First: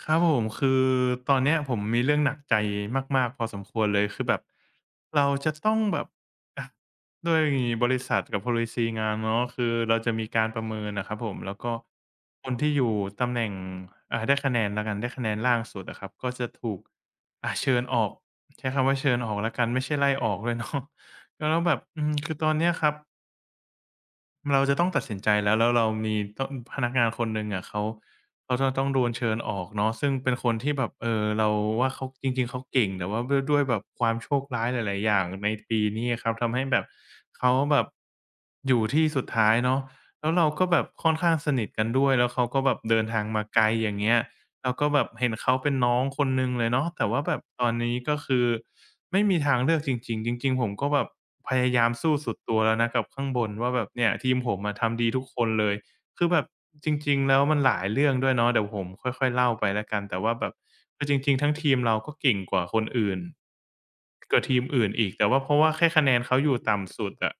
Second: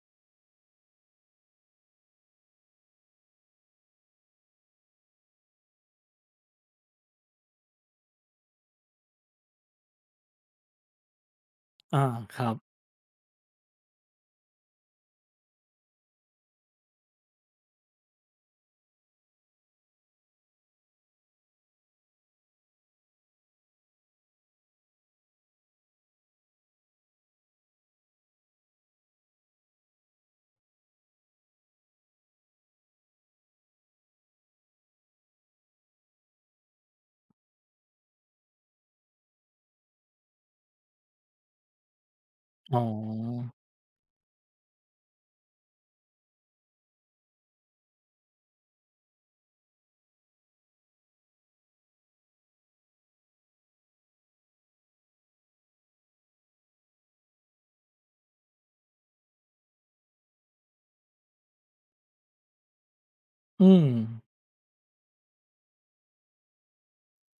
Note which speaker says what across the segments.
Speaker 1: ครับผมคือตอนเนี้ยผมมีเรื่องหนักใจมากๆพอสมควรเลยคือแบบเราจะต้องแบบอะด้วยบริษัทกับ policy งานเนาะคือเราจะมีการประเมินอะครับผมแล้วก็
Speaker 2: อาค
Speaker 1: ค
Speaker 2: รั
Speaker 1: น
Speaker 2: บ
Speaker 1: ที่อยู่ตำแหน่งได้คะแนนแล้วกันได้คะแนนล่างสุดอะครับก็จะถูกเชิญออกใช้คำว่าเชิญออกแล้วกันไม่ใช่ไล่ออกด้วยเนาะ แล้วแบบคือตอนเนี้ยครับ เราจะต้องตัดสินใจแล้วแล้วเรามีต้องพนักงานคนหนึ่งอะเขาจะต้องโดนเชิญออกเนาะซึ่งเป็นคนที่แบบเราว่าเขาจริงๆเขาเก่งแต่ว่าด้วยแบบความโชคร้ายหลายๆอย่างในปีนี้อะครับทำให้แบบเขาแบบอยู่ที่สุดท้ายเนาะแล้วเราก็แบบค่อนข้างสนิทกันด้วยแล้วเขาก็แบ
Speaker 2: อ๋
Speaker 1: บเดินทางมา
Speaker 2: อ
Speaker 1: ไกลอย่างเงี้ย เราก็แบบเห็นเขาเป็นน้องคนหนึ่งเลยเนาะแต่ว่าแบบตอนนี้ก็คือไม่มีทางเลือกจริงๆจริงๆผมก็แบบพยายามสู้สุดตัวแล้วนะกับข้างบนว่าแบบเนี่ยทีมผมอะทำดีทุกคนเลยคือแบบจริงๆแล้วมันหลายเรื่องด้วยเนาะเดี๋ยวผมค่อยๆเล่าไปแล้วกันแต่ว่าแบบคือจริงๆทั้งทีมเราก็เก่งกว่าคนอื่น
Speaker 2: อืม
Speaker 1: กว่าทีมอื่นอีกแต่ว่าเพราะว่าแค่คะแนนเขาอยู่ต่ำสุดอะ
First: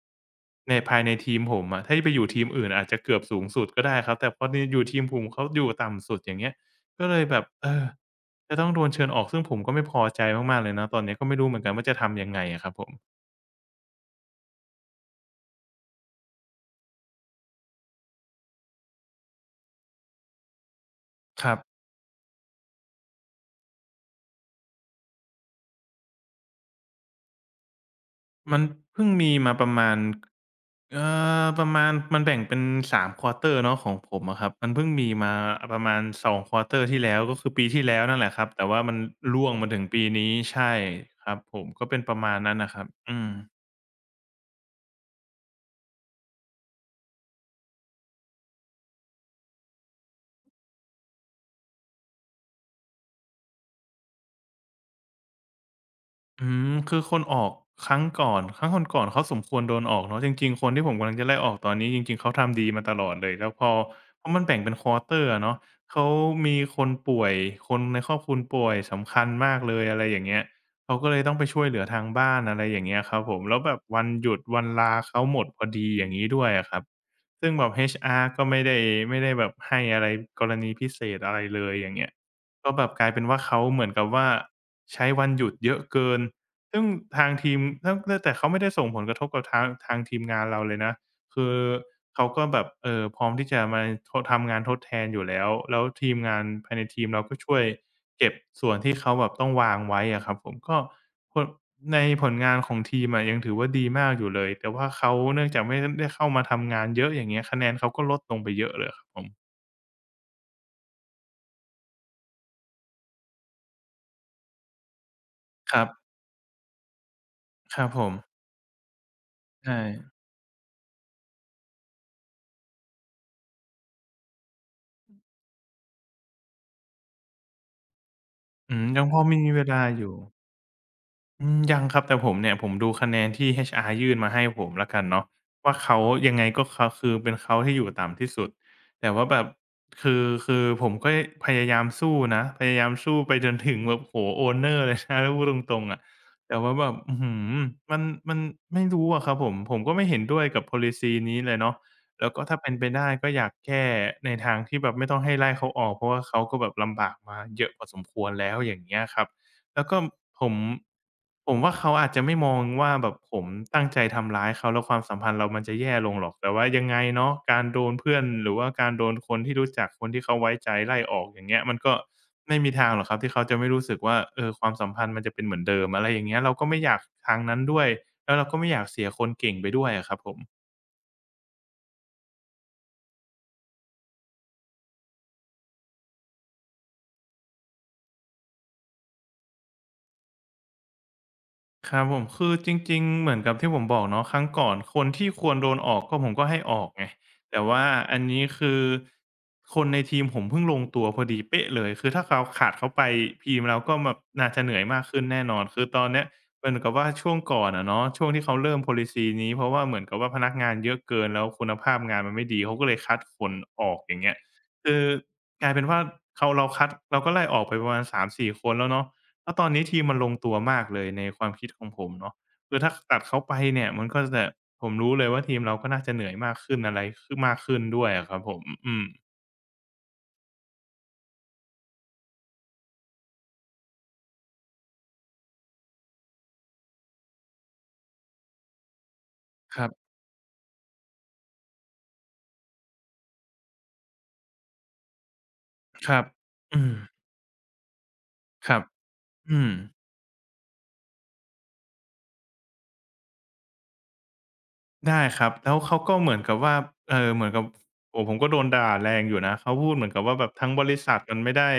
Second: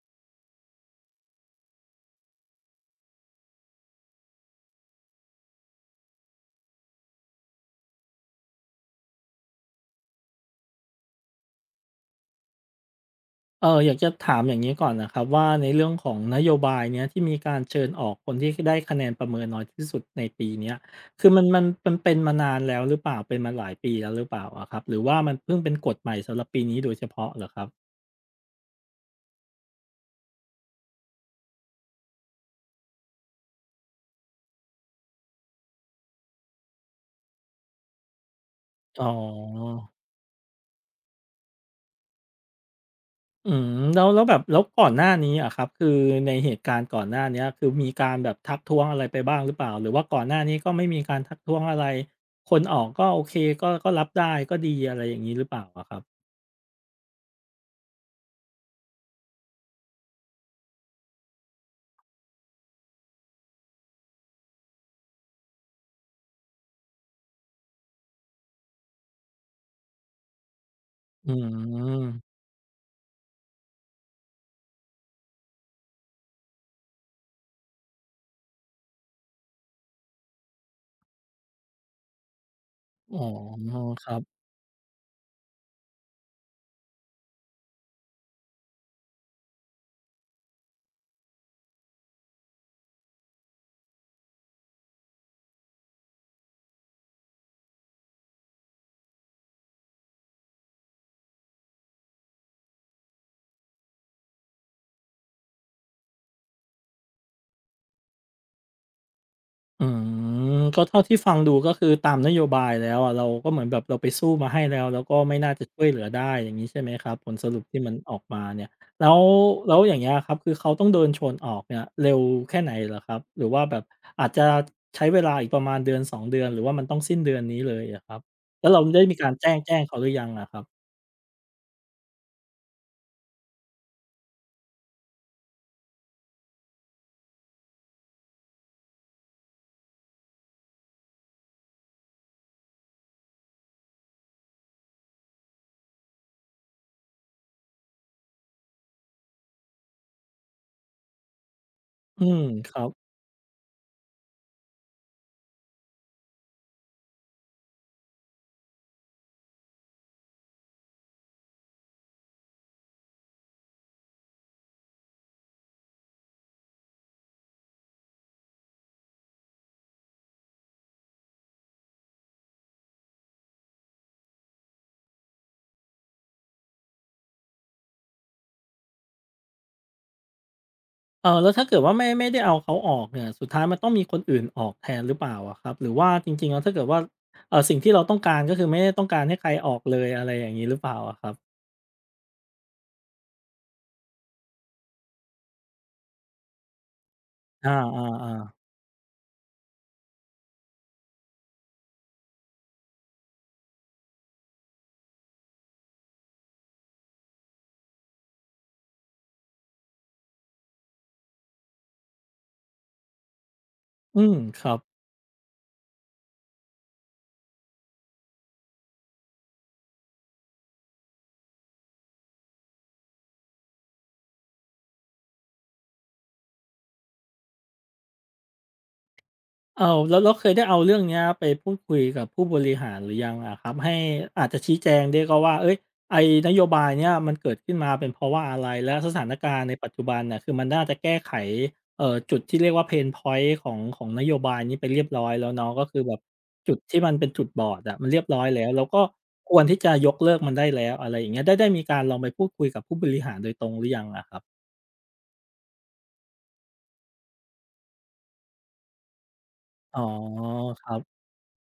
Speaker 1: ในภายในทีมผมอะถ้าไปอยู่ทีมอื่นอาจจะเกือบสูงสุดก็ได้ครับแต่พอดีอยู่ทีมผมเขาอยู่ต่ำสุดอย่างเงี้ย ก็เลยแบบจะต้องโดนเชิญออกซึ่งผมก็ไม่พอใจมากๆเลยนะตอนนี้ก็ไม่รู้เหมือนกันว่าจะทำยังไงอะครับผม
Speaker 2: อยากจะถามอย่างงี้ก่อนนะครับว่าในเรื่องของนโยบายเนี้ยที่มีการเชิญออกคนที่ได้คะแนนประเมินน้อยที่สุดในปีเนี้ยคือมั
Speaker 1: ค
Speaker 2: น
Speaker 1: รั
Speaker 2: มัน
Speaker 1: บ
Speaker 2: มันเป็นมานานแล้วหรือเปล่าเป็นมาหลายปีแล้วหรือเปล่าอะครับหรือว่ามันเพิ่งเป็นกฎใหม่สำหรับปีนี้โดยเฉพาะเหรอครับ
Speaker 1: มันเพิ่งมีมาประมาณเอ่ประมาณมันแบ่งเป็นสามควอ อร์เนาะของผมอะครับมันเพิ่งมีมาประมาณสองควอเตอร์ที่แล้วก็คือปีที่แล้วนั่นแหละครับแต่ว่ามัน
Speaker 2: อ๋อ
Speaker 1: ร่วงมาถึงปีนี้ใช่ครับผมก็เป็นประมาณนั้นน่ะครับอืม
Speaker 2: แล้วแบบแล้วก่อนหน้านี้อะครับคือในเหตุการณ์ก่อนหน้าเนี้ยคือมีการแบบทักท้วงอะไรไปบ้างหรือเปล่าหรือว่าก่อนหน้านี้ก็ไม่มีการทักท้วงอะไรคนออกก็โอเคก็รับได้ก็ดีอะไรอย่างงี้หรือเปล่าอะครับ
Speaker 1: อืมคือคนออกครั้งก่อนครั้งก่อนๆเขาสมควรโดนออกเนาะจริงๆคนที่ผมกำลังจะไล่ออกตอนนี้จริงๆเขาทำดีมาตลอดเลยแล้วพอเพราะมันแบ่งเป็น quarter อะเนาะเขามีคนป่วยคนในครอบครัวป่วยสำคัญมากเลยอะไรอย่างเงี้ยเขาก็เลย
Speaker 2: อื
Speaker 1: ต้องไปช่วยเหลือทางบ้า
Speaker 2: ม
Speaker 1: นอะไรอย่างเงี้ยครับผมแล้วแบบวันหยุดวันลาเขาหมดพอดีอย่างงี้ด้วยอะครับซึ่งแบบ HR ก็ไม่ได้แบบให้อะไรกรณีพิเศษอะไรเลยอย่างเงี้ยก็แบบกลาย
Speaker 2: อ๋
Speaker 1: เป็
Speaker 2: อ
Speaker 1: นว่าเขาเหมือน
Speaker 2: ค
Speaker 1: กับ
Speaker 2: รับ
Speaker 1: ว่า ใช้วันหยุดเยอะเกิน ซึ่งทางทีมแล้วแล้วแต่เขาไม่ได้ส่งผลกระทบกับทางทีมงานเราเลยนะ คือเขาก็แบบพร้อมที่จะมาทำงานทดแทนอยู่แล้วแล้วทีมงานภายในทีมเราก็ช่วยเก็บส่วนที่เขาแบบต้องวางไว้อะครับผมก็ผลในผลงานของทีมอะยังถือว่าดีมากอยู่เลยแต่ว่าเขาเนื่องจากไม่ได้เข้ามาทำงานเยอะอย่างเงี้ยคะแนนเขาก็ลดลงไปเยอะเลยอะครับผม
Speaker 2: อืก็เท่าที่ฟังดูก็คือตามนโยบายแล้วอะเราก็เหมือนแบบเราไปสู้มาให้แล้วแล้วก็ไม่น่าจะ
Speaker 1: ค
Speaker 2: ช่
Speaker 1: รั
Speaker 2: วย
Speaker 1: บ
Speaker 2: เหลือได้อย่างนี้ใช่ไหมครับผลสรุป
Speaker 1: ค
Speaker 2: ที่
Speaker 1: รับ
Speaker 2: มัน
Speaker 1: ผ
Speaker 2: อ
Speaker 1: ม
Speaker 2: อกมาเนี่ยแล้วแล้
Speaker 1: ใช่
Speaker 2: วอย่างเงี้ยครับคือเขาต้องโดนโชนออกเนี่ยเร็วแค่ไหนเหรอครับหรือว่าแบบอาจจะใช้เวลาอีกประมาณเดือนสอ2เดือนหรือว่ามันต้องสิ้นเดือนนี้เลยอะครับแล้ว
Speaker 1: อื
Speaker 2: เรา
Speaker 1: ม
Speaker 2: ได้
Speaker 1: ยังพ
Speaker 2: มี
Speaker 1: อ
Speaker 2: การ
Speaker 1: มี
Speaker 2: แจ้ง
Speaker 1: เว
Speaker 2: แจ้
Speaker 1: ลา
Speaker 2: งเขา
Speaker 1: อ
Speaker 2: หรื
Speaker 1: ยู่
Speaker 2: อยังอะครับ
Speaker 1: อืมยังครับแต่ผมเนี่ยผมดูคะแนนที่ HR ยื่นมาให้ผมแล้วกันเนาะว่าเขายังไงก็เขาคือเป็นเขาที่อยู่ต่ำที่สุดแต่ว่าแบบคือผมก็พยายามสู้นะพยายามสู้ไปจนถึงแบบโอ้โฮ Owner เลยนะถ้าพูดตรงๆอะแต่ว่าแบบอื้อฮือมันมันไม่รู้อะครับผมผมก็ไม่เห็นด้วยกับ policy นี้เลยเนาะ
Speaker 2: อื
Speaker 1: แล้วก็
Speaker 2: ม
Speaker 1: ถ้า
Speaker 2: ค
Speaker 1: เป็น
Speaker 2: รั
Speaker 1: ไป
Speaker 2: บ
Speaker 1: ได้ก็อยากแก้ในทางที่แบบไม่ต้องให้ไล่เขาออกเพราะว่าเขาก็แบบลำบากมาเยอะพอสมควรแล้วอย่างเงี้ยครับ แล้วก็ผมผมว่าเขาอาจจะไม่มองว่าแบบผมตั้งใจทำร้ายเขาแล้วความสัมพันธ์เรามันจะแย่ลงหรอกแต่ว่ายังไงเนาะการโดนเพื่อนหรือว่าการโดนคนที่รู้จักคนที่เขาไว้ใจไล่ออกอย่างเงี้ยมันก็ไม่มีทางหรอกครับที่เขาจะไม่รู้สึกว่าเออความสัมพันธ์มันจะเป็นเหมือนเดิมอะไรอย่างเงี้ยเราก็ไม่อยากทางนั้นด้วยแล้วเราก็ไม่อยากเสียคนเก่งไปด้วยอะครับผม
Speaker 2: เออแล้วถ้าเกิดว่าไม่ได้เอาเขาออกเนี่ยสุดท้ายมันต้องมีคนอื่นออกแทนหรือเปล่าอะครับหรือว่าจริงๆแล้วถ้าเกิดว่าเออสิ่งที่เราต้องการก็คือไม่ได้ต้องการให้ใครออกเลยอะไรอย่างนี้หรือเปล่าอะครับ
Speaker 1: ครับผมคือจริงๆเหมือนกับที่ผมบอกเนาะครั้งก่อนคนที่ควรโดนออกก็ผมก็ให้ออกไงแต่
Speaker 2: อา
Speaker 1: ว่า
Speaker 2: อ่า
Speaker 1: อัน
Speaker 2: อา
Speaker 1: นี้คือคนในทีมผมเพิ่งลงตัวพอดีเป๊ะเลยคือถ้าเราขาดเขาไปทีมเราก็แบบน่าจะเหนื่อยมากขึ้นแน่นอนคือตอนเนี้ยเหมือนกับว่าช่วงก่อนอะเนาะช่วงที่เขาเริ่ม Policy นี้เพราะว่าเหมือนกับว่าพนักงานเยอะเกินแล้วคุณภาพงานมันไม่ดีเขาก็เลยคัดคนออกอย่างเงี้ย
Speaker 2: ครับ
Speaker 1: คือกลายเป็นว่าเราคัดเราก็ไล่ออกไปประมาณสามสี่คนแล้วเนาะ แล้วตอนนี้ทีมมันลงตัวมากเลยในความคิดของผมเนาะคือถ้าตัดเขาไปเนี่ยมันก็จะผมรู้เลยว่าทีมเราก็น่าจะเหนื่อยมากขึ้นอะไรขึ้นมากขึ้นด้วยอะครับผมอืม
Speaker 2: เออแล้วเคยได้เอาเรื่องเนี้ยไปพูดคุยกับผู้บริหารหรือยังอะครับให้อาจจะชี้แจงได้ก็ว่าเอ้ยไอ้นโยบายเนี้ยมันเกิดขึ้นมาเป็นเพราะว่าอะไรและสถานการณ์ใน
Speaker 1: ครั
Speaker 2: ปัจจุ
Speaker 1: บ
Speaker 2: บันเน่ยคือมันน่าจะแก้ไขจุดที่เรียกว่าเพน p อยต์ของนโยบายนี้ไปเรียบร้อยแล้วเนาะก็คือ
Speaker 1: ค
Speaker 2: แบบ
Speaker 1: รับ
Speaker 2: จุด
Speaker 1: อืม
Speaker 2: ที่มันเป็นจุดบอดอะมันเรียบร้อยแล้
Speaker 1: ค
Speaker 2: ว
Speaker 1: รับ
Speaker 2: แล้วก็ค
Speaker 1: อื
Speaker 2: วร
Speaker 1: ม
Speaker 2: ที่จะยกเลิกมันได้แล้วอะไรอย่างเงี้ยได้มีการลองไปพูดคุยกับผู้บริหารโดยตรงหรือยังอะครับ
Speaker 1: ได้ครับแล้วเขาก็เหมือนกับว่าเหมือนกับโอ้โฮผมก็โดนด่าแรงอยู่นะเขาพูด
Speaker 2: อ๋อ
Speaker 1: เหมือนกับว่าแบบทั้ง
Speaker 2: ค
Speaker 1: บ
Speaker 2: รั
Speaker 1: ริษั
Speaker 2: บ
Speaker 1: ทมันไม่ได้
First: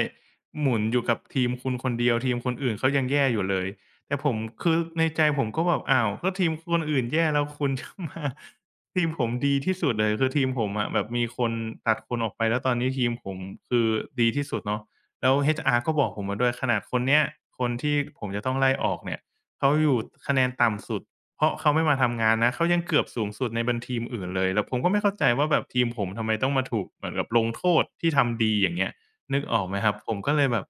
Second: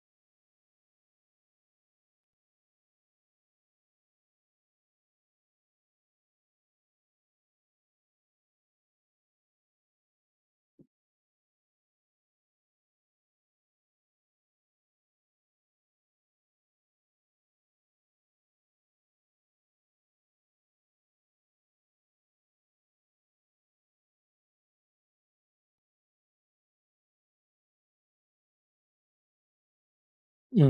Speaker 1: หมุนอยู่กับทีมคุณคนเดียวทีมคนอื่นเขายังแย่อยู่เลยแต่ผมคือในใจผมก็แบบอ้าวก็ทีมคนอื่นแย่แล้วคุณจะมา ทีมผมดีที่สุดเลยคือทีมผมอะแบบมีคนตัดคนออกไปแล้วตอนนี้ทีมผมคือดีที่สุดเนาะแล้ว HR ก็บอกผมมาด้วยขนาดคนเนี้ยคนที่ผมจะต้องไล่ออกเนี่ยเขาอยู่คะแนนต่ำสุด เพราะเขาไม่มาทำงานนะเขายังเกือบสูงสุดในบันทีมอื่นเลยแล้วผมก็ไม่เข้าใจว่าแบบทีมผมทำไมต้องมาถูกเหมือนกับลงโทษที่ทำดีอย่างเงี้ยนึกออกไหมครับผมก็เลยแบ
Speaker 2: อื
Speaker 1: บ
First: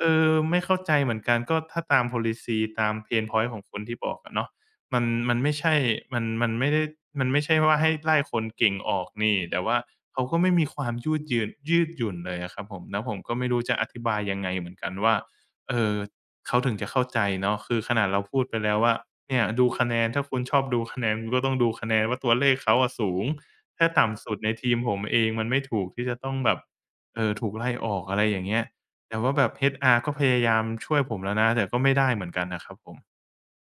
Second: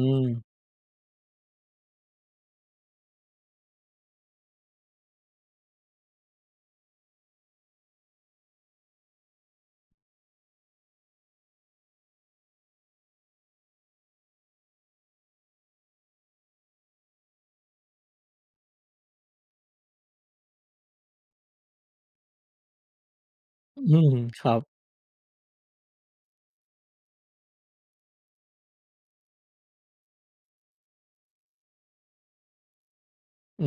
Speaker 1: เออไม่
Speaker 2: ม
Speaker 1: เข้าใจเหมือนกันก็ถ้าตาม policy ตาม Pain point ของคนที่บอกอะเนาะมันมันไม่ใช่มันไม่ได้มันไม่ใช่ว่าให้ไล่คนเก่งออกนี่แต่ว่าเขาก็ไม่มีความยืดหยุ่นเลยอะครับผมแล้วผมก็ไม่รู้จะอธิบายยังไงเหมือนกันว่าเอ่อเขาถึงจะเข้าใจเนาะคือขนาดเราพูดไปแล้วว่า เนี่ยดูคะแนนถ้าคุณชอบดูคะแนนคุณก็ต้องดูคะแนนว่าตัวเลขเขาอะสูงถ้า
Speaker 2: อืม
Speaker 1: ต่ำสุด
Speaker 2: ค
Speaker 1: ใน
Speaker 2: รับ
Speaker 1: ทีมผมเองมันไม่ถูกที่จะต้องแบบถูกไล่ออกอะไรอย่างเงี้ยแต่ว่าแบบ HR ก็พยายามช่วยผมแล้วนะแต่ก็ไม่ได้เหมือนกันนะครับผม
Speaker 2: อื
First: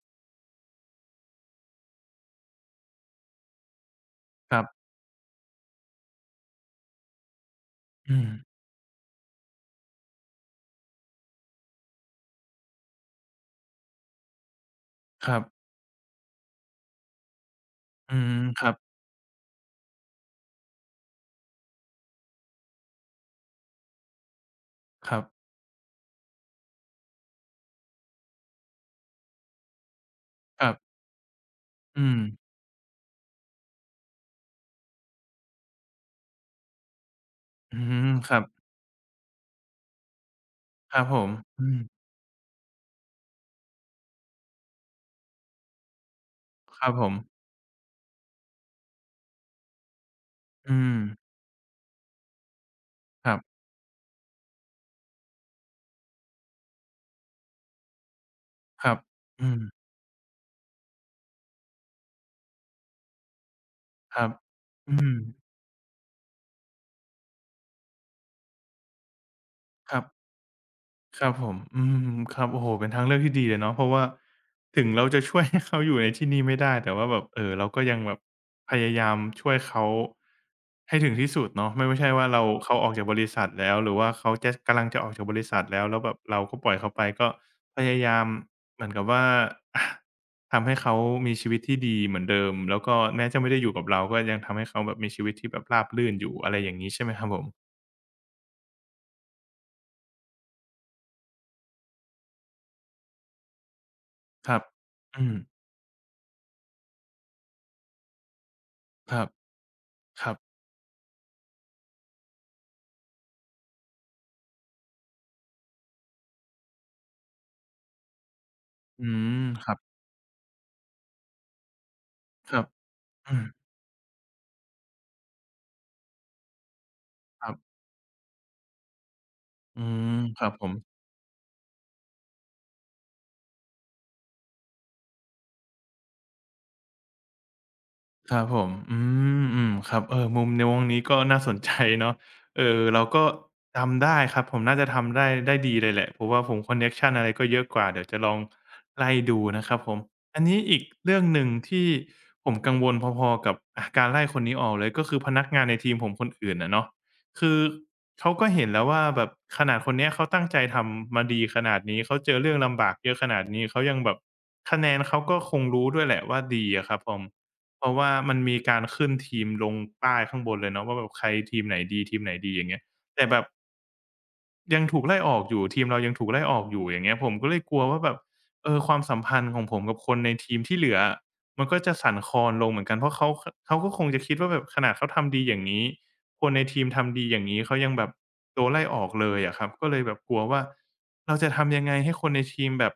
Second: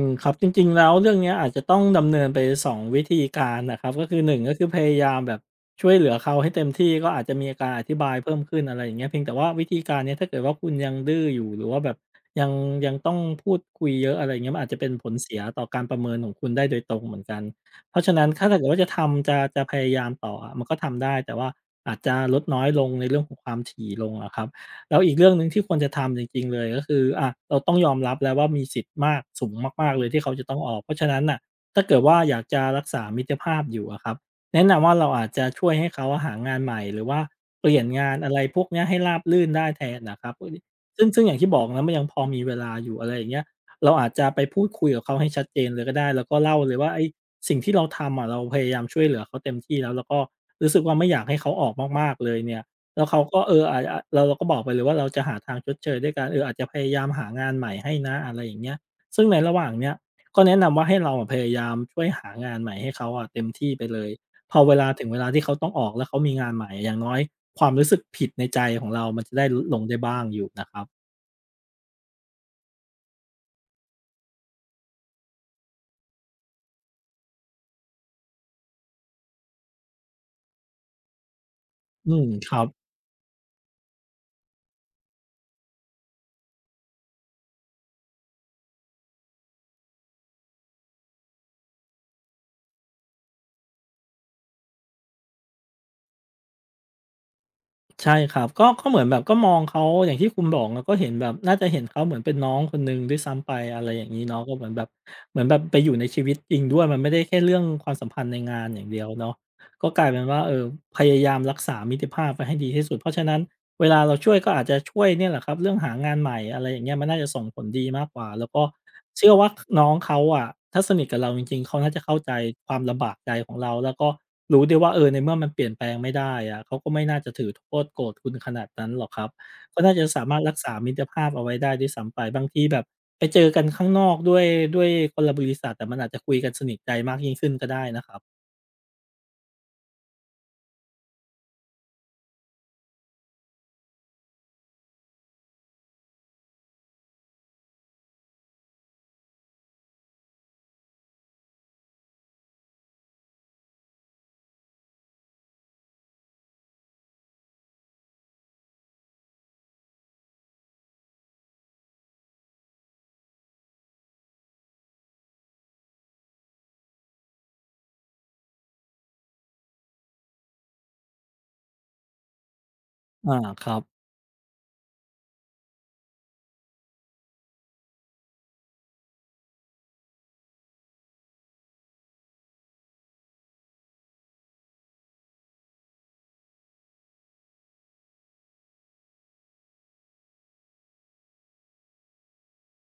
Speaker 2: ครับจริงๆแล้วเรื่องเนี้ยอาจจะต้องดำเนินไปสองวิธีการนะครับก็คือหนึ่งก็
Speaker 1: ครั
Speaker 2: คือพ
Speaker 1: บ
Speaker 2: ยายามแบบช่วยเหลือเขาให้เต็มที่ก็อาจจะมีการอธิบาย
Speaker 1: อืม
Speaker 2: เพิ่มขึ้นอะไรอย่างเงี้ยเพียงแต่ว่าวิธีการเนี้ยถ้าเกิดว่าคุณยังดื้ออยู่หรือว่าแบบยังยังต้องพูดคุยเยอะอะไรอย่างเงี้ยมันอาจจะเป็นผล
Speaker 1: ค
Speaker 2: เสี
Speaker 1: รั
Speaker 2: ย
Speaker 1: บ
Speaker 2: ต่อการประเมินของคุณได้โดยตรงเหมือนกันเพราะฉะ
Speaker 1: อื
Speaker 2: นั้น
Speaker 1: ม
Speaker 2: ถ้า
Speaker 1: ค
Speaker 2: เกิด
Speaker 1: รับ
Speaker 2: ว่าจะทำจะพยายามต่ออะมันก็ทำได้แต่ว่าอาจจะลดน้อยลงในเรื่องของความถี่ลงอะครับ แล้ว
Speaker 1: ค
Speaker 2: อีก
Speaker 1: รับ
Speaker 2: เรื่องหนึ่งที่ควรจะทำจริงๆเลยก็คืออะเราต้องยอมรับแล้วว่ามีสิทธิ์มากสูงมากๆเลยที่เขาจะต้อง
Speaker 1: ค
Speaker 2: อ
Speaker 1: รั
Speaker 2: อ
Speaker 1: บ
Speaker 2: กเพราะฉะนั้นน่ะถ้าเกิด
Speaker 1: อื
Speaker 2: ว่า
Speaker 1: ม
Speaker 2: อยากจะรักษามิตรภาพอยู่อะครับแนะนำว่าเราอาจจะช่วยให้เขาหางานใหม่หรือว่าเป
Speaker 1: อื
Speaker 2: ลี่ยน
Speaker 1: ม
Speaker 2: งาน
Speaker 1: ค
Speaker 2: อะ
Speaker 1: รั
Speaker 2: ไร
Speaker 1: บ
Speaker 2: พวกเนี้ยให้ราบรื่นได้แทนน่ะครับ
Speaker 1: ครั
Speaker 2: ซึ่
Speaker 1: บ
Speaker 2: ง
Speaker 1: ผ
Speaker 2: ซึ่ง
Speaker 1: ม
Speaker 2: อย่างที่บอ
Speaker 1: อื
Speaker 2: ก
Speaker 1: ม
Speaker 2: นะมันยังพอมีเวลาอยู่อะไรอย่างเงี้ยเราอาจจะไปพูดคุยกับเขาให้ชัดเจนเลยก็ได้แล้วก็เล่าเลย
Speaker 1: ครั
Speaker 2: ว่า
Speaker 1: บผ
Speaker 2: ไอ้
Speaker 1: ม
Speaker 2: สิ่งที่เราทำอะเราพยายามช่วยเหลือเขาเต็มที่แล้วแล้วก็รู้สึ
Speaker 1: อื
Speaker 2: กว่า
Speaker 1: ม
Speaker 2: ไม่อยากให้เขาออกมากๆเลยเนี่ย แล้วเขา
Speaker 1: ครั
Speaker 2: ก็เอ
Speaker 1: บ
Speaker 2: ออาจเราก็บอกไปเลยว่าเราจะหาทางชดเชยด้วยการเอออาจจะพยายามหางานใหม่ให้นะอะไรอย่างเงี้ย
Speaker 1: ครับ
Speaker 2: ซึ่งใน
Speaker 1: อื
Speaker 2: ระห
Speaker 1: ม
Speaker 2: ว่างเนี้ยก็แนะนำว่าให้เราอะพยายามช่วยหางานใหม่ให้เขาอะเต็มที่ไปเลย
Speaker 1: ครับ
Speaker 2: พอเวลา
Speaker 1: อื
Speaker 2: ถึง
Speaker 1: ม
Speaker 2: เวลาที่เขาต้องออกแล้วเขามีงานใหม่อย่างน้อยความรู้สึกผิดในใจของเรามันจะได้ลดลง
Speaker 1: ค
Speaker 2: ได้
Speaker 1: รับ
Speaker 2: บ้างอยู่นะครับ
Speaker 1: ครับผมอืมครับโอ้โฮเป็นทางเลือกที่ดีเลยเนาะเพราะว่าถึงเราจะช่วย ให้เขาอยู่ในที่นี่ไม่ได้แต่ว่าแบบเราก็ยังแบบพยายามช่วยเขาให้ถึงที่สุดเนาะไม่ใช่ว่าเรา
Speaker 2: ครับ
Speaker 1: เขาออกจากบริษัทแล้วหรือว่าเขาจะกำลังจะออกจากบริษัทแล้วแล้วแบบเราก็ปล่อยเขาไปก็พยายามเหมือนกับว่า อะทำให้เขามีชีวิตที่ดีเหมือนเดิมแล้วก็แม้จะไม่ได้อยู่กับเราก็ยังทำให้เขาแบบมีชีวิตที่แบบราบรื่นอยู่อะไรอย่างงี้ใช่ไหมครับผม
Speaker 2: ใช่ครับก็ก็เหมือนแบบก็มองเขาอย่างที่คุณบอกอะก็เห็นแบบน่าจะเห็นเขาเหมือนเป็นน้องคนหนึ่งด้วยซ้ำไปอะไรอย่างงี้เนาะ
Speaker 1: ค
Speaker 2: ก็
Speaker 1: รั
Speaker 2: เห
Speaker 1: บ
Speaker 2: มือนแบบ
Speaker 1: อืม
Speaker 2: เหมือนแบบไปอยู่ในชีวิตจริงด้วยมันไม่ได้แค่เรื่องความสัมพันธ์ในงานอย่างเดียว
Speaker 1: ครับ
Speaker 2: เนาะก็กลายเป็
Speaker 1: ค
Speaker 2: น
Speaker 1: รับ
Speaker 2: ว่าเออพยายามรักษามิตรภาพไว้ให้ดีที่สุดเพราะฉะนั้น เวลาเราช่วยก็อาจจะช่วยเนี่ยแหละครับเรื่องหางานใหม่อะไรอย่างเงี้ยมันน่าจะส่งผลดีมากกว่าแล้วก็
Speaker 1: อื
Speaker 2: เชื่อ
Speaker 1: ม
Speaker 2: ว่าค
Speaker 1: ครับ
Speaker 2: น้องเขาอะถ้าสนิทกับเราจริงๆเขาน่าจะเข้าใจ
Speaker 1: ครับ
Speaker 2: ความลำบากใจ
Speaker 1: อืม
Speaker 2: ของเราแล้วก็รู้ด้วยว่าเออในเมื่อมันเปลี่ยนแปลงไม่ได้อะเขาก็ไม่น่าจะ
Speaker 1: ค
Speaker 2: ถือ
Speaker 1: รับ
Speaker 2: โทษโกรธคุณขนาดนั้นหรอกครับก็
Speaker 1: อื
Speaker 2: น่าจะ
Speaker 1: ม
Speaker 2: สามาร
Speaker 1: ค
Speaker 2: ถ
Speaker 1: รับ
Speaker 2: รัก
Speaker 1: ผ
Speaker 2: ษา
Speaker 1: ม
Speaker 2: มิตรภาพเอาไว้ได้ด้วยซ้ำไปบางทีแบบไปเจอกันข้างนอกด้วยด้วยคนละบริษัทแต่มันอาจจะคุยกันสนิทใจมากยิ่งขึ้นก็ได้นะครับ
Speaker 1: ครับผมอืมอืมครับเออมุมในวงนี้ก็น่าสนใจเนาะเออเราก็ทำได้ครับผมน่าจะทำได้ได้ดีเลยแหละเพราะว่าผมคอนเน็กชันอะไรก็เยอะกว่าเดี๋ยวจะลองไล่ดูนะครับผมอันนี้อีกเรื่องหนึ่งที่ผมกังวลพอๆกับอาการไล่คนนี้ออกเลยก็คือพนักงานในทีมผมคนอื่นอะเนาะคือเขาก็เห็นแล้วว่าแบบขนาดคนเนี้ยเขาตั้งใจทำมาดีขนาดนี้เขาเจอเรื่องลำบากเยอะขนาดนี้เขายังแบบคะแนนเขาก็คงรู้ด้วยแหละว่าดีอะครับผม เพราะว่ามันมีการขึ้นทีมลงป้ายข้างบนเลยเนาะว่าแบบใครทีมไหนดีทีมไหนดีอย่างเงี้ยแต่
Speaker 2: อา
Speaker 1: แบบ
Speaker 2: ครับ
Speaker 1: ยังถูกไล่ออกอยู่ทีมเรายังถูกไล่ออกอยู่อย่างเงี้ยผมก็เลยกลัวว่าแบบเออความสัมพันธ์ของผมกับคนในทีมที่เหลืออะมันก็จะสั่นคลอนลงเหมือนกันเพราะเขาก็คงจะคิดว่าแบบขนาดเขาทำดีอย่างงี้คนในทีมทำดีอย่างงี้เขายังแบบโดนไล่ออกเลยอะครับก็เลยแบบกลัวว่าเราจะทำยังไงให้คนในทีมแบบ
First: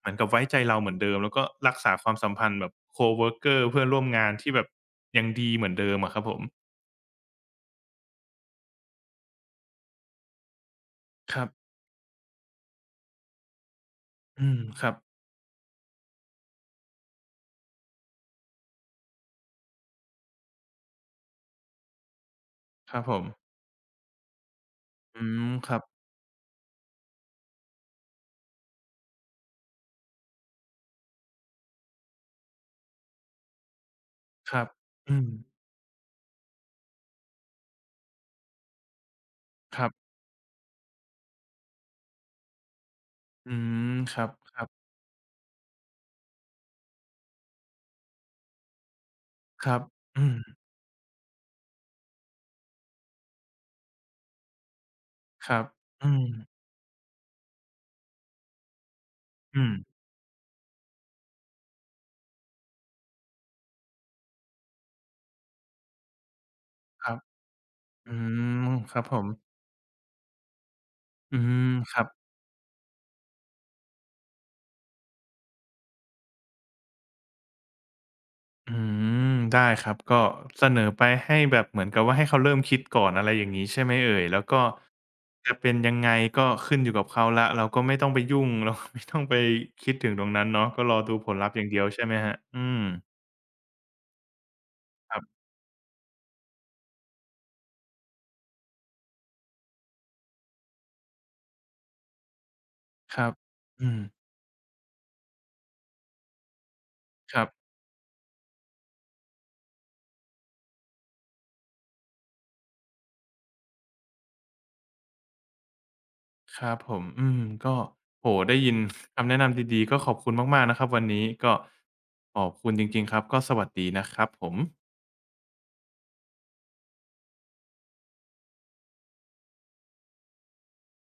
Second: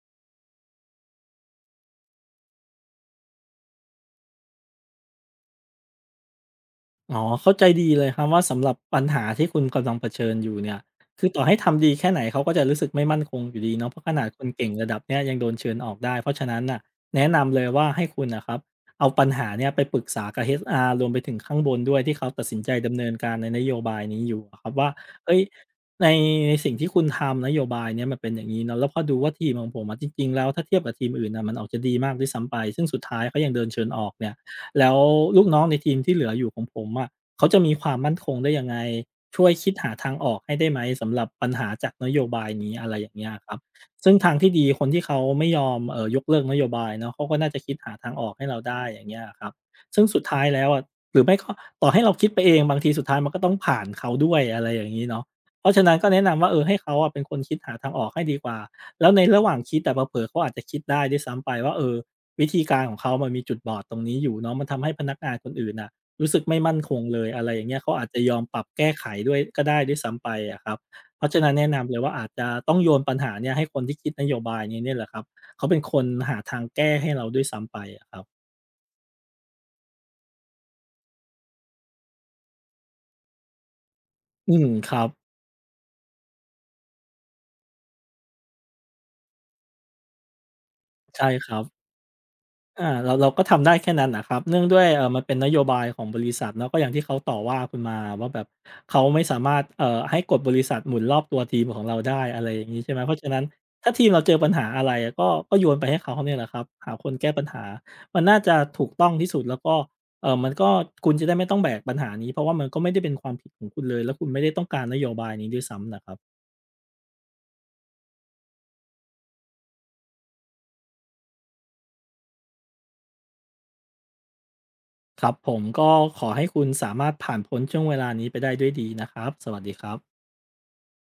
Speaker 1: เหมือนกับไว้ใจเราเหมือนเดิมแล้วก็รักษาความสัมพันธ์แบบ coworker เพื่อนร่วมงานที่แบบยังดีเหมือนเดิมอะครับผม
Speaker 2: อ๋อเข้าใจดีเลยครับว่าสำหรับปัญหาที่คุณกำลังเผชิญอยู่เนี่ยคือ
Speaker 1: ค
Speaker 2: ต่อ
Speaker 1: รับ
Speaker 2: ให้ทำดีแค่ไหนเขาก็จะรู้สึกไม่มั่นคงอยู่ดีเนาะเพราะขนาดค
Speaker 1: อื
Speaker 2: น
Speaker 1: ม
Speaker 2: เก่ง
Speaker 1: ค
Speaker 2: ระ
Speaker 1: รับ
Speaker 2: ดับเนี้ยยังโดนเชิญออกได้เพราะฉะนั้นน่ะแนะนำเลยว่าให้คุณนะครับเอาปัญหาเนี่ยไปปรึกษากับ HR รวมไปถึงข้างบนด้วยที่เขาตัดสินใจ
Speaker 1: ค
Speaker 2: ดำ
Speaker 1: รับ
Speaker 2: เนิ
Speaker 1: ผ
Speaker 2: น
Speaker 1: ม
Speaker 2: การในนโยบายนี้อยู่อะครับว่า
Speaker 1: อื
Speaker 2: เฮ้ย
Speaker 1: มครับ
Speaker 2: ในในสิ่งที่คุณทำนโยบายเนี้ยมันเป็นอย่างงี้เนาะแล้วพอดูว่าทีมของผมอะจริงๆแล้วถ้าเทียบกับทีมอื่นน่ะมันออกจะดีมากด้วยซ้ำไปซึ่งสุดท้ายเขายังโดนเชิญออกเนี่ย
Speaker 1: ครับ
Speaker 2: แล้ว
Speaker 1: อืม
Speaker 2: ลูกน้องในทีมที่เหลืออยู่ของผมอะเขาจะมีความมั่นคงได้ยังไงช่วยคิด
Speaker 1: ครั
Speaker 2: หาทา
Speaker 1: บ
Speaker 2: งออกให้ได้ไหมสำหรับปัญหาจากนโยบายนี้อะไรอย่างเงี้ยค
Speaker 1: อื
Speaker 2: รับ
Speaker 1: ม
Speaker 2: ซึ่ง
Speaker 1: ครับ
Speaker 2: ทางที่
Speaker 1: ครั
Speaker 2: ดี
Speaker 1: บ
Speaker 2: คนที่เขาไม่ยอมยกเลิกนโยบายเนาะเขาก็น่าจะคิดหาทางออกให้เราได้อย่างเงี้ยครับ
Speaker 1: ครับ
Speaker 2: ซึ่งสุด
Speaker 1: อื
Speaker 2: ท้าย
Speaker 1: ม
Speaker 2: แล้วอะหรือไม่ก็ต่อให้เราคิดไปเองบางทีสุดท้ายมันก็ต้องผ่านเขาด้วยอะไรอย่างนี้เนาะ
Speaker 1: ครั
Speaker 2: เพ
Speaker 1: บ
Speaker 2: ราะฉะนั้นก็
Speaker 1: อื
Speaker 2: แนะนำว่า
Speaker 1: ม
Speaker 2: เออให้เขาอะเป็นคนคิดหาทางออกให้ดีกว่าแล้วในระหว่าง
Speaker 1: อื
Speaker 2: คิดอ
Speaker 1: ม
Speaker 2: เผลอๆเขาอาจจะคิดได้ด้วยซ้ำไปว่าเออ วิธีการของเขามันมีจุดบอดตรงนี้อยู่เนาะมันทำให้พนักงานคนอื่นน่ะ รู้สึกไม่มั่นคง
Speaker 1: ครั
Speaker 2: เล
Speaker 1: บ
Speaker 2: ยอะไรอย่างเงี้ยเขาอาจ
Speaker 1: อื
Speaker 2: จะยอมปรับ
Speaker 1: ม
Speaker 2: แก้
Speaker 1: ครับ
Speaker 2: ไข
Speaker 1: ผม
Speaker 2: ด้วยก็ได้ด้วยซ้ำไปอะครับเพราะ
Speaker 1: อื
Speaker 2: ฉะนั้นแนะ
Speaker 1: ม
Speaker 2: นำ
Speaker 1: ค
Speaker 2: เลย
Speaker 1: รับ
Speaker 2: ว่าอาจจะต้องโยนปัญหาเนี่ยให้คนที่คิดนโยบายนี้เนี่ยแหละครับ เขาเป็นคนหาทางแก้ให้เราด้วยซ้ำไปอะครับ
Speaker 1: อืมได้ครับก็เสนอไปให้แบบเหมือนกับว่าให้เขาเริ่มคิดก่อนอะไรอย่างงี้ใช่ไหมเอ่ยแล้ว
Speaker 2: อื
Speaker 1: ก็
Speaker 2: มครับ
Speaker 1: จะเป็นยังไงก็ขึ้นอยู่กับเขาแล้วเราก็ไม่ต้องไปยุ่ง เราก็ไม่ต้องไปคิดถึงตรงนั้นเนาะก็รอดูผ
Speaker 2: ใช่
Speaker 1: ล
Speaker 2: ค
Speaker 1: ลัพธ์
Speaker 2: รั
Speaker 1: อ
Speaker 2: บ
Speaker 1: ย่างเดียวใช่ไหมครับอืม
Speaker 2: อาเราเราก็ทำได้แค่นั้นนะครับเนื่องด้วยเออ
Speaker 1: ค
Speaker 2: มั
Speaker 1: รั
Speaker 2: นเป็น
Speaker 1: บ
Speaker 2: นโยบายของบริษัทเนาะก็อย่างที่เขาต่อว่าคุณมาว่าแบบเขาไม่สามารถให้กฎบริษัทหมุนรอบตัวทีมของเราได้อะไรอย่างนี้ใช่ไหมเพ
Speaker 1: ค
Speaker 2: ราะ
Speaker 1: รั
Speaker 2: ฉะ
Speaker 1: บ
Speaker 2: นั้น
Speaker 1: อื
Speaker 2: ถ้า
Speaker 1: ม
Speaker 2: ทีมเราเจอปัญหาอะไรก็ก็โยนไปให้เขาเนี่ยแหละครับหาคนแก้
Speaker 1: ค
Speaker 2: ปั
Speaker 1: รั
Speaker 2: ญ
Speaker 1: บ
Speaker 2: หามันน่าจะถูกต้องที่สุดแล้วก็เออมันก็คุณจะได้ไม่ต้องแบกปัญหานี้เพราะว่ามันก็ไม่ได้เป็นความผิดของคุณเลยแล้วคุณไม่ได้ต้องการนโยบายนี้ด้วยซ้ำนะครับ
Speaker 1: ครับผม อืม ก็โอ้โฮได้ยิน คำแนะนำดีๆ ก็ขอบคุณมากๆ นะครับวันนี้ก็ขอบคุณจริงๆ ครับ ก็สวัสดีนะครับผม
Speaker 2: ครับผมก็ขอให้คุณสามารถผ่านพ้นช่วงเวลานี้ไปได้ด้วยดีนะครับสวัสดีครับ